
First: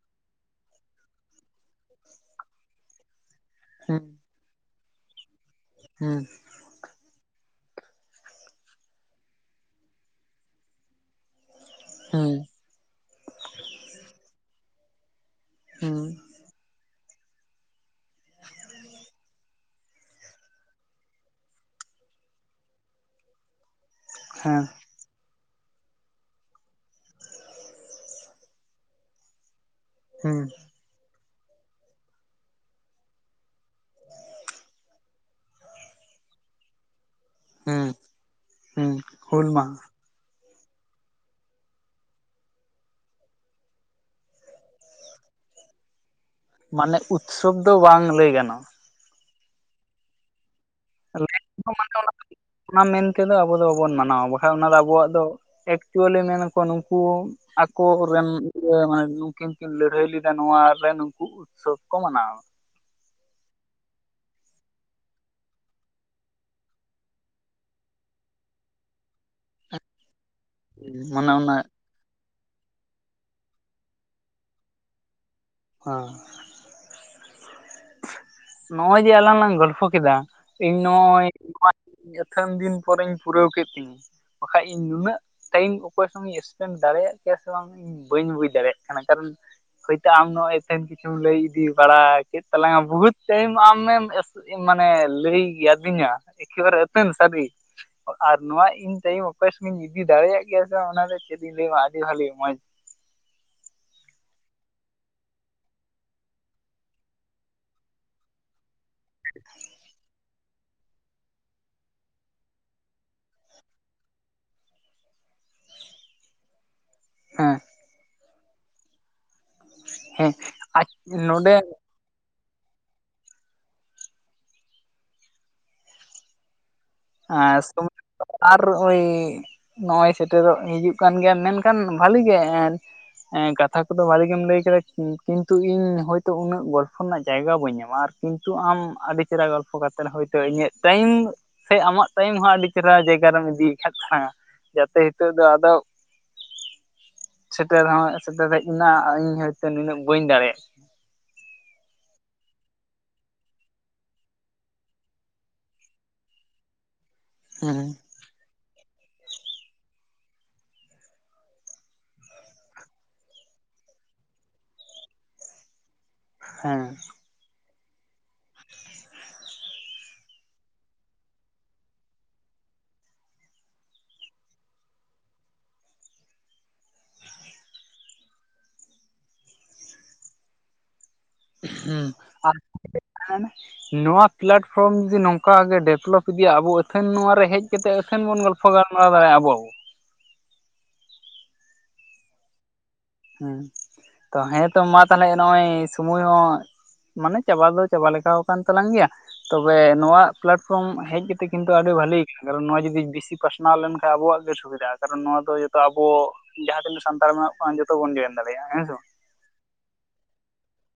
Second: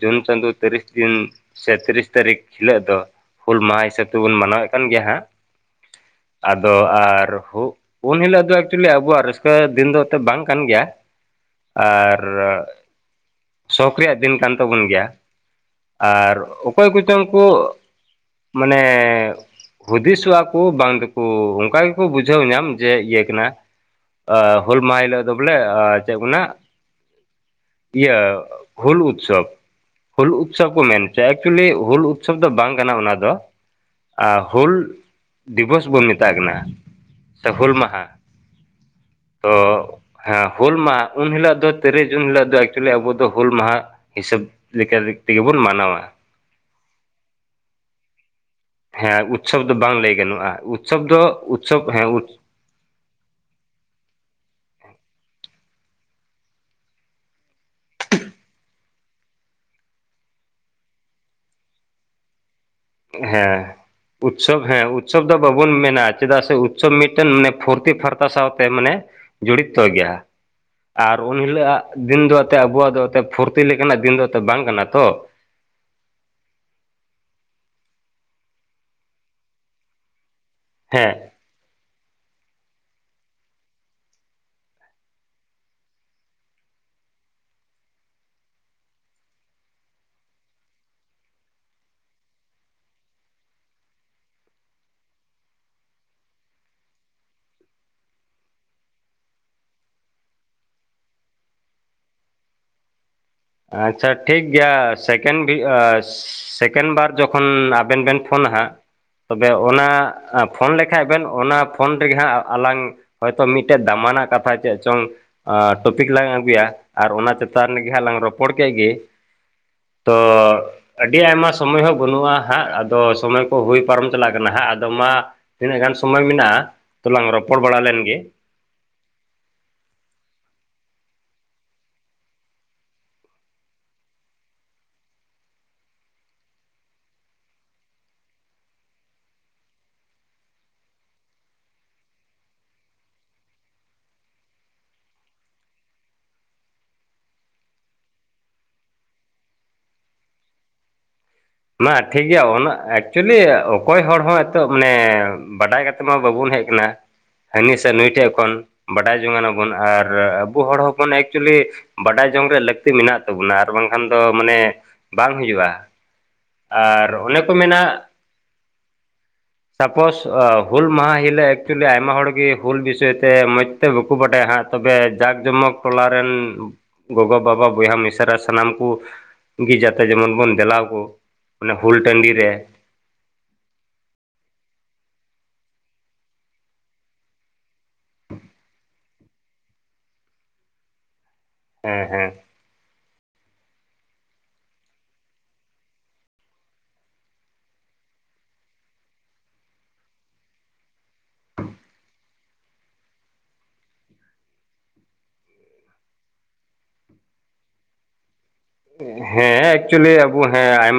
ᱡᱩᱱ ᱪᱟᱸᱫᱳ ᱛᱤᱨᱤᱥ ᱫᱤᱱ ᱥᱮ ᱛᱤᱨᱤᱥ ᱛᱟᱹᱨᱤᱠᱷ ᱦᱤᱞᱟᱹᱜ ᱫᱚᱼᱼᱼ ᱦᱩᱞ ᱢᱟᱦᱟ ᱦᱤᱥᱟᱹᱵ ᱛᱮ ᱵᱚᱱ ᱢᱟᱱᱟᱣ ᱮᱫ ᱠᱟᱱ ᱜᱮᱭᱟ ᱦᱟᱸᱜ᱾ ᱦᱩᱸ᱾ ᱟᱫᱚ ᱟᱨ ᱦᱩᱼᱼᱼ ᱩᱱ ᱦᱤᱞᱚᱜ ᱫᱚ ᱮᱠᱪᱩᱞᱤ ᱟᱵᱚ ᱣᱟᱜ ᱨᱟᱹᱥᱠᱟᱹ ᱫᱤᱱ ᱫᱚ ᱛᱚ ᱵᱟᱝ ᱠᱟᱱ ᱜᱮᱭᱟ ᱟᱨᱼᱼᱼ ᱥᱚᱠ ᱨᱮᱭᱟᱜ ᱫᱤᱱ ᱠᱟᱱ ᱛᱟᱵᱚᱱ ᱜᱮᱭᱟ ᱟᱨ ᱚᱠᱚᱭ ᱠᱚᱪᱚᱝ ᱠᱚᱼᱼᱼ ᱢᱟᱱᱮᱼᱼᱼ ᱦᱩᱫᱤᱥᱚᱜᱼᱟ ᱠᱚ ᱵᱟᱝ ᱫᱚ ᱠᱚ ᱚᱱᱠᱟ ᱜᱮ ᱠᱚ ᱵᱩᱡᱷᱟᱹᱣ ᱧᱟᱢ ᱡᱮ ᱤᱭᱟᱹ ᱠᱟᱱᱟᱼᱼᱼ ᱦᱮᱸ ᱦᱮᱸ ᱦᱩᱞ ᱢᱟᱦᱟ ᱦᱤᱞᱚᱜ ᱫᱚ ᱵᱚᱞᱮ ᱪᱮᱫ ᱠᱚ ᱢᱮᱱᱟ ᱤᱭᱟᱹᱼᱼᱼ ᱦᱩᱞ ᱩᱛᱥᱚᱵ ᱦᱩᱞ ᱦᱮᱸ ᱩᱛᱥᱚᱵ ᱠᱚ ᱢᱮᱱᱼᱼᱼ ᱮᱠᱪᱩᱞᱤ ᱦᱩᱞ ᱩᱛᱥᱚᱵ ᱫᱚ ᱵᱟᱝ ᱠᱟᱱᱟ ᱚᱱᱟ ᱫᱚ ᱦᱩᱞᱼᱼᱼ ᱫᱤᱵᱚᱥ ᱵᱚᱱ ᱢᱮᱛᱟᱜ ᱠᱟᱱᱟ ᱥᱮ ᱦᱩᱞ ᱦᱮᱸ ᱢᱟᱦᱟ? ᱦᱩᱸ ᱦᱩᱞ ᱛᱚ ᱢᱟᱦᱟ᱾ ᱦᱮᱸ ᱦᱩᱞ ᱢᱟ ᱩᱱ ᱦᱤᱞᱚᱜ ᱫᱚ ᱛᱤᱨᱤᱥ ᱡᱩᱱ ᱦᱤᱞᱟᱜ ᱫᱚ ᱮᱠᱪᱩᱞᱤ ᱟᱵᱚ ᱫᱚᱼᱼᱼ ᱫᱚ ᱦᱩᱞ ᱢᱟᱦᱟ ᱦᱤᱥᱟᱹᱵᱽ ᱞᱮᱠᱟ ᱛᱮᱜᱮ ᱵᱚᱱ ᱢᱟᱱᱟᱣᱟ᱾ ᱢᱟᱱᱮ ᱩᱛᱥᱟᱵᱽ ᱫᱚ ᱵᱟᱝ ᱞᱟᱹᱭ ᱜᱟᱱᱚᱜ ᱟ᱾ ᱦᱮᱸ ᱩᱛᱥᱟᱵ ᱫᱚ ᱵᱟᱝ ᱞᱟᱹᱭ ᱜᱟᱱᱚᱜᱼᱟ ᱩᱛᱥᱟᱵ ᱫᱚ ᱩᱛᱥᱟᱵ ᱢᱟᱱᱮ ᱦᱮᱸᱼᱼᱼ ᱚᱱᱟ ᱚᱱᱟ ᱢᱮᱱᱛᱮᱫᱚ ᱟᱵᱚ ᱫᱚ ᱵᱟᱵᱚᱱ ᱢᱟᱱᱟᱣᱟ ᱵᱟᱠᱷᱟᱱ ᱚᱱᱟ ᱫᱚ ᱟᱵᱚᱣᱟᱜ ᱫᱚ ᱮᱠᱪᱩᱞᱤ ᱢᱮᱱ ᱱᱟᱠᱚ ᱱᱩᱠᱩᱼᱼᱼ ᱟᱠᱚᱨᱮᱱ ᱤᱭᱟᱹ ᱢᱟᱱᱮ ᱩᱱᱩᱠᱤᱱ ᱠᱤᱱ ᱞᱟᱹᱲᱦᱟᱹᱭ ᱞᱮᱫᱟ ᱱᱚᱣᱟ ᱨᱮ ᱱᱩᱠᱩᱼᱼᱼ ᱠᱷᱩᱵ ᱠᱚᱢᱟᱱᱟᱣᱟ᱾ ᱦᱮᱸ᱾ ᱩᱛᱥᱚᱵ ᱦᱮᱸ ᱩᱛᱥᱚᱵ ᱫᱚ ᱵᱟᱵᱚᱱ ᱢᱮᱱᱟ ᱪᱮᱫᱟᱜ ᱥᱮ ᱩᱛᱥᱚᱵ ᱢᱤᱫᱴᱮᱱ ᱢᱟᱱᱮ ᱯᱷᱩᱨᱛᱤ ᱯᱷᱟᱨᱛᱟ ᱥᱟᱶᱛᱮ ᱢᱟᱱᱮ ᱡᱚᱲᱤᱛᱚ ᱜᱮᱭᱟ᱾ ᱟᱨ ᱢᱟᱱᱮ ᱩᱱ ᱚᱱᱟ ᱦᱤᱞᱳᱜ ᱫᱤᱱ ᱫᱚ ᱮᱱᱛᱮᱫ ᱟᱵᱚᱣᱟᱜ ᱫᱚ ᱮᱱ ᱯᱷᱩᱨᱛᱤ ᱞᱮᱠᱟᱱᱟᱜ ᱫᱤᱱ ᱫᱚ ᱛᱚ ᱵᱟᱝ ᱠᱟᱱᱟ ᱛᱚ, ᱦᱟᱸ᱾ ᱱᱚᱜᱼᱚᱭ ᱡᱮ ᱟᱞᱟᱝ ᱞᱟᱝ ᱜᱚᱞᱯᱷᱚ ᱠᱮᱫᱟ, ᱤᱧ ᱱᱚᱜᱼᱚᱭ ᱦᱮᱸ ᱮᱛᱷᱟᱱ ᱫᱤᱱ ᱯᱚᱨᱮᱧ ᱯᱩᱨᱟᱹᱣ ᱠᱮᱫ ᱛᱤᱧᱟᱹ᱾ ᱵᱟᱠᱷᱟᱡᱱ ᱤᱧ ᱱᱩᱱᱟᱹᱜ ᱴᱟᱭᱤᱢ ᱚᱠᱚᱭ ᱥᱚᱝ ᱤᱧ ᱮᱥᱯᱮᱱᱰ ᱫᱟᱲᱮᱭᱟᱜ ᱠᱮᱭᱟ ᱥᱮ ᱵᱟᱝ ᱤᱧ ᱵᱟᱹᱧ ᱵᱩᱡ ᱫᱟᱲᱮᱭᱟᱜ ᱠᱟᱱᱟ, ᱠᱟᱨᱚᱱ ᱦᱳᱭᱛᱳ ᱟᱢ ᱱᱚᱜᱼᱚᱭ ᱟᱹᱛᱷᱟᱹᱱ ᱠᱤᱪᱷᱩᱢ ᱞᱟᱹᱭ ᱤᱫᱤ ᱵᱟᱲᱟ ᱠᱮᱫ ᱛᱟᱞᱟᱝᱟ ᱵᱚᱦᱩᱛ ᱛᱮᱦᱮᱢ ᱟᱢᱮᱢ ᱮᱥ ᱢᱟᱱᱮ ᱞᱟᱹᱭ ᱜᱮ ᱟᱫᱤᱧᱟ ᱮᱠᱮᱵᱟᱨᱮ ᱟᱹᱛᱷᱟᱹᱱ ᱥᱟᱹᱨᱤ ᱟᱨ ᱱᱚᱣᱟ ᱤᱧ ᱴᱟᱭᱤᱢ ᱚᱠᱚᱭ ᱥᱟᱜᱤᱧ ᱤᱫᱤ ᱫᱟᱲᱮᱭᱟᱜ ᱜᱮᱭᱟ ᱥᱮ ᱚᱱᱟ ᱫᱚ ᱪᱮᱫ ᱤᱧ ᱞᱟᱹᱭᱢᱟ ᱟᱹᱰᱤ ᱵᱷᱟᱹᱜᱞᱤ ᱢᱚᱸᱡ ᱟᱪᱪᱷᱟ ᱴᱷᱤᱠ ᱜᱮᱭᱟ ᱥᱮᱠᱮᱱᱰ ᱟᱸ ᱵᱷᱤᱥ ᱥᱮᱠᱮᱱᱰ ᱵᱟᱨ ᱡᱚᱠᱷᱚᱱ ᱟᱵᱮᱱ ᱵᱮᱱ ᱯᱷᱳᱱᱟ ᱦᱟᱸᱜ, ᱛᱚᱵᱮ ᱚᱱᱟ ᱯᱷᱳᱱ ᱞᱮᱠᱷᱟᱡ ᱵᱮᱱ ᱚᱱᱟ ᱯᱷᱳᱱ ᱨᱮᱜᱮ ᱦᱟᱸᱜ ᱟᱞᱟᱝ ᱦᱚᱭᱛᱳ ᱢᱤᱫᱴᱮᱡ ᱫᱟᱢᱟᱱᱟᱜ ᱠᱟᱛᱷᱟ ᱪᱮᱫ ᱪᱚᱝ ᱟ ᱴᱚᱯᱤᱠ ᱞᱟᱝ ᱟᱹᱜᱩᱭᱟ ᱟᱨ ᱚᱱᱟ ᱦᱮᱸ ᱪᱮᱛᱟᱱ ᱨᱮᱜᱮ ᱦᱟᱸᱜ ᱞᱟᱝ ᱨᱚᱯᱚᱲ ᱠᱮᱫ ᱜᱮ, ᱛᱚ ᱦᱮᱸ ᱟᱹᱰᱤ ᱟᱭᱢᱟ ᱱᱚᱰᱮ ᱥᱚᱢᱚᱭ ᱦᱚᱸ ᱵᱟᱹᱱᱩᱜᱼᱟ ᱦᱟᱸᱜ ᱟᱫᱚ ᱥᱚᱢᱚᱭ ᱠᱚ ᱦᱩᱭ ᱯᱟᱨᱚᱢ ᱪᱟᱞᱟᱜ ᱠᱟᱱᱟ ᱦᱟᱸᱜ, ᱟᱫᱚ ᱢᱟ ᱛᱤᱱᱟᱹᱜ ᱜᱟᱱ ᱥᱚᱢᱚᱭ ᱢᱮᱱᱟᱜᱼᱟ ᱛᱚᱞᱟᱝ ᱨᱚᱯᱚᱲ ᱵᱟᱲᱟ ᱞᱮᱱᱜᱮ᱾ ᱟᱨ ᱳᱭ ᱱᱚᱜᱼᱚᱭ ᱥᱮᱴᱮᱨᱚᱜ ᱦᱤᱡᱩᱜ ᱠᱟᱱ ᱜᱮᱭᱟ ᱢᱮᱱᱠᱷᱟᱱ ᱵᱷᱟᱞᱮ ᱜᱮ ᱮᱱ ᱠᱟᱛᱷᱟ ᱠᱚᱫᱚ ᱵᱷᱟᱞᱮ ᱜᱮᱢ ᱞᱟᱹᱭ ᱠᱮᱫᱟ ᱠᱤᱱᱛᱩ ᱤᱧ ᱦᱚᱭᱛᱚ ᱩᱱᱟᱹᱜ ᱜᱚᱞᱯᱷᱚ ᱨᱮᱱᱟᱜ ᱡᱟᱭᱜᱟ ᱵᱟᱹᱧ ᱧᱟᱢᱟ, ᱟᱨ ᱠᱤᱱᱛᱩ ᱟᱢ ᱟᱹᱰᱤ ᱪᱮᱦᱮᱨᱟ ᱜᱚᱞᱯᱚ ᱠᱟᱛᱮᱫ ᱦᱚᱭᱛᱳ ᱤᱧᱟᱹᱜ ᱴᱟᱭᱤᱢ ᱥᱮ ᱟᱢᱟᱜ ᱴᱟᱭᱤᱢ ᱦᱚᱸ ᱟᱹᱰᱤ ᱪᱮᱨᱦᱟ ᱡᱟᱭᱜᱟ ᱨᱮᱢ ᱤᱫᱤᱭ ᱠᱷᱟᱫ ᱛᱟᱞᱟᱝᱼᱟ᱾ ᱡᱟᱛᱮ ᱦᱤᱛᱚᱜ ᱫᱚ ᱟᱫᱚ ᱥᱮᱴᱮᱨ ᱦᱚᱸ ᱥᱮᱴᱮᱨ ᱦᱮᱡ ᱱᱟ ᱤᱧ ᱦᱚᱭᱛᱳ ᱱᱤᱱᱟᱹᱜ ᱵᱟᱹᱧ ᱫᱟᱲᱮᱭᱟᱜ ᱢᱟ ᱴᱷᱤᱠ ᱜᱮᱭᱟ ᱚᱱᱟ ᱮᱠᱪᱩᱭᱮᱞᱤ ᱚᱠᱚᱭ ᱦᱚᱲ ᱦᱚᱸ ᱮᱛᱚᱳᱜ ᱢᱟᱱᱮ ᱵᱟᱰᱟᱭ ᱠᱟᱛᱮ ᱢᱟ ᱵᱟᱵᱚᱱ ᱦᱮᱡ ᱠᱟᱱᱟ ᱦᱟᱹᱱᱤ ᱦᱮᱸ ᱥᱮ ᱱᱩᱭ ᱴᱷᱮᱡ ᱠᱷᱚᱱ ᱵᱟᱰᱟᱭ ᱡᱚᱝᱟᱱᱟᱵᱚᱱ ᱟᱨ ᱟᱵᱚ ᱦᱚᱲ ᱦᱚᱯᱚᱱ ᱮᱠᱪᱩᱭᱮᱞᱤ ᱵᱟᱰᱟᱭ ᱡᱚᱝ ᱨᱮᱭᱟᱜ ᱞᱟᱹᱠᱛᱤ ᱢᱮᱱᱟᱜ ᱛᱟᱵᱚᱱᱟ ᱟᱨ ᱵᱟᱝᱠᱷᱟᱱ ᱫᱚ ᱢᱟᱱᱮ ᱵᱟᱝ ᱦᱩᱭᱩᱜᱼᱟ᱾ ᱟᱨ ᱚᱱᱮ ᱠᱚ ᱢᱮᱱᱟ [inaudible] ᱛᱟᱯᱳᱥ ᱦᱩᱞ ᱢᱟᱦᱟ ᱦᱤᱞᱳᱜ ᱮᱠᱪᱩᱭᱮᱞᱤ ᱟᱭᱢᱟ ᱦᱚᱲᱜᱮ ᱦᱩᱞ ᱵᱤᱥᱚᱭᱛᱮ ᱢᱚᱡᱽᱛᱮ ᱵᱟᱠᱚ ᱵᱟᱰᱟᱭᱟ ᱦᱟᱸᱜ, ᱛᱚᱵᱮ ᱡᱟᱠ ᱡᱚᱢᱚᱠ ᱴᱚᱞᱟ ᱨᱮᱱ ᱜᱚᱜᱚᱼᱵᱟᱵᱟ ᱵᱚᱭᱦᱟ ᱢᱤᱥᱨᱟ ᱥᱟᱱᱟᱢ ᱠᱚ ᱜᱤ ᱡᱟᱛᱮ ᱡᱮᱢᱚᱱ ᱵᱚᱱ ᱫᱮᱞᱟᱣ ᱠᱚ ᱚᱱᱟ ᱦᱩᱞ ᱦᱩᱸ ᱴᱟᱺᱰᱤ ᱨᱮ ᱟᱨ [unintelligible] ᱟᱭᱢᱮ, ᱱᱚᱣᱟ ᱯᱞᱟᱴᱯᱷᱚᱨᱚᱢ ᱡᱩᱫᱤ ᱱᱚᱝᱠᱟ ᱜᱮ ᱰᱮᱵᱷᱞᱚᱯ ᱤᱫᱤᱭᱟ ᱟᱵᱚ ᱟᱹᱛᱷᱟᱹᱱ ᱱᱚᱣᱟ ᱨᱮ ᱦᱮᱡ ᱠᱟᱛᱮ ᱟᱹᱛᱷᱟᱹᱱ ᱵᱚᱱ ᱜᱟᱞ ᱯᱷᱚ ᱫᱟᱨᱟᱭᱟ ᱟᱵᱚ᱾ ᱦᱮᱸ ᱦᱮᱸ᱾ ᱦᱮᱸ ᱛᱚ ᱦᱮᱸᱛᱚ ᱢᱟ ᱛᱟᱦᱚᱞᱮ ᱱᱚᱜᱼᱚᱭ ᱥᱚᱢᱚᱭ ᱦᱚᱸ ᱢᱟᱱᱮ ᱪᱟᱵᱟ ᱫᱚ ᱪᱟᱵᱟ ᱞᱮᱠᱟᱣ ᱠᱟᱱ ᱛᱟᱞᱟᱝ ᱜᱮᱭᱟ᱾ ᱛᱚᱵᱮ ᱱᱚᱶᱟ ᱯᱞᱟᱴᱯᱷᱨᱚᱢ ᱦᱮᱡ ᱠᱟᱛᱮᱜ ᱠᱤᱱᱛᱩ ᱟᱹᱰᱤ ᱵᱷᱟᱞᱮ ᱠᱟᱨᱚᱱ ᱱᱚᱣᱟ ᱡᱩᱫᱤ ᱵᱤᱥᱤ ᱯᱟᱥᱱᱟᱣ ᱞᱮᱱᱠᱷᱟᱡ ᱟᱵᱚᱣᱟᱜ ᱜᱮ ᱥᱩᱵᱤᱫᱟᱜᱼᱟ ᱠᱟᱨᱚᱱ ᱱᱚᱣᱟ ᱫᱚ ᱡᱚᱛᱚ ᱟᱹᱵᱩ ᱡᱟᱦᱟᱸ ᱛᱤᱱᱟᱹᱜ ᱥᱟᱱᱛᱟᱲ ᱢᱮᱱᱟᱜ ᱵᱚᱱᱟ ᱡᱷᱚ ᱛᱚ ᱵᱚᱱ ᱡᱚᱣᱮᱱ ᱫᱟᱲᱮᱭᱟᱜᱼᱟ ᱦᱮᱸ᱾ ᱵᱟᱝ ᱦᱮᱸ ᱮᱠᱪᱩᱞᱤ ᱟᱹᱵᱩ ᱦᱮᱸ ᱟᱭ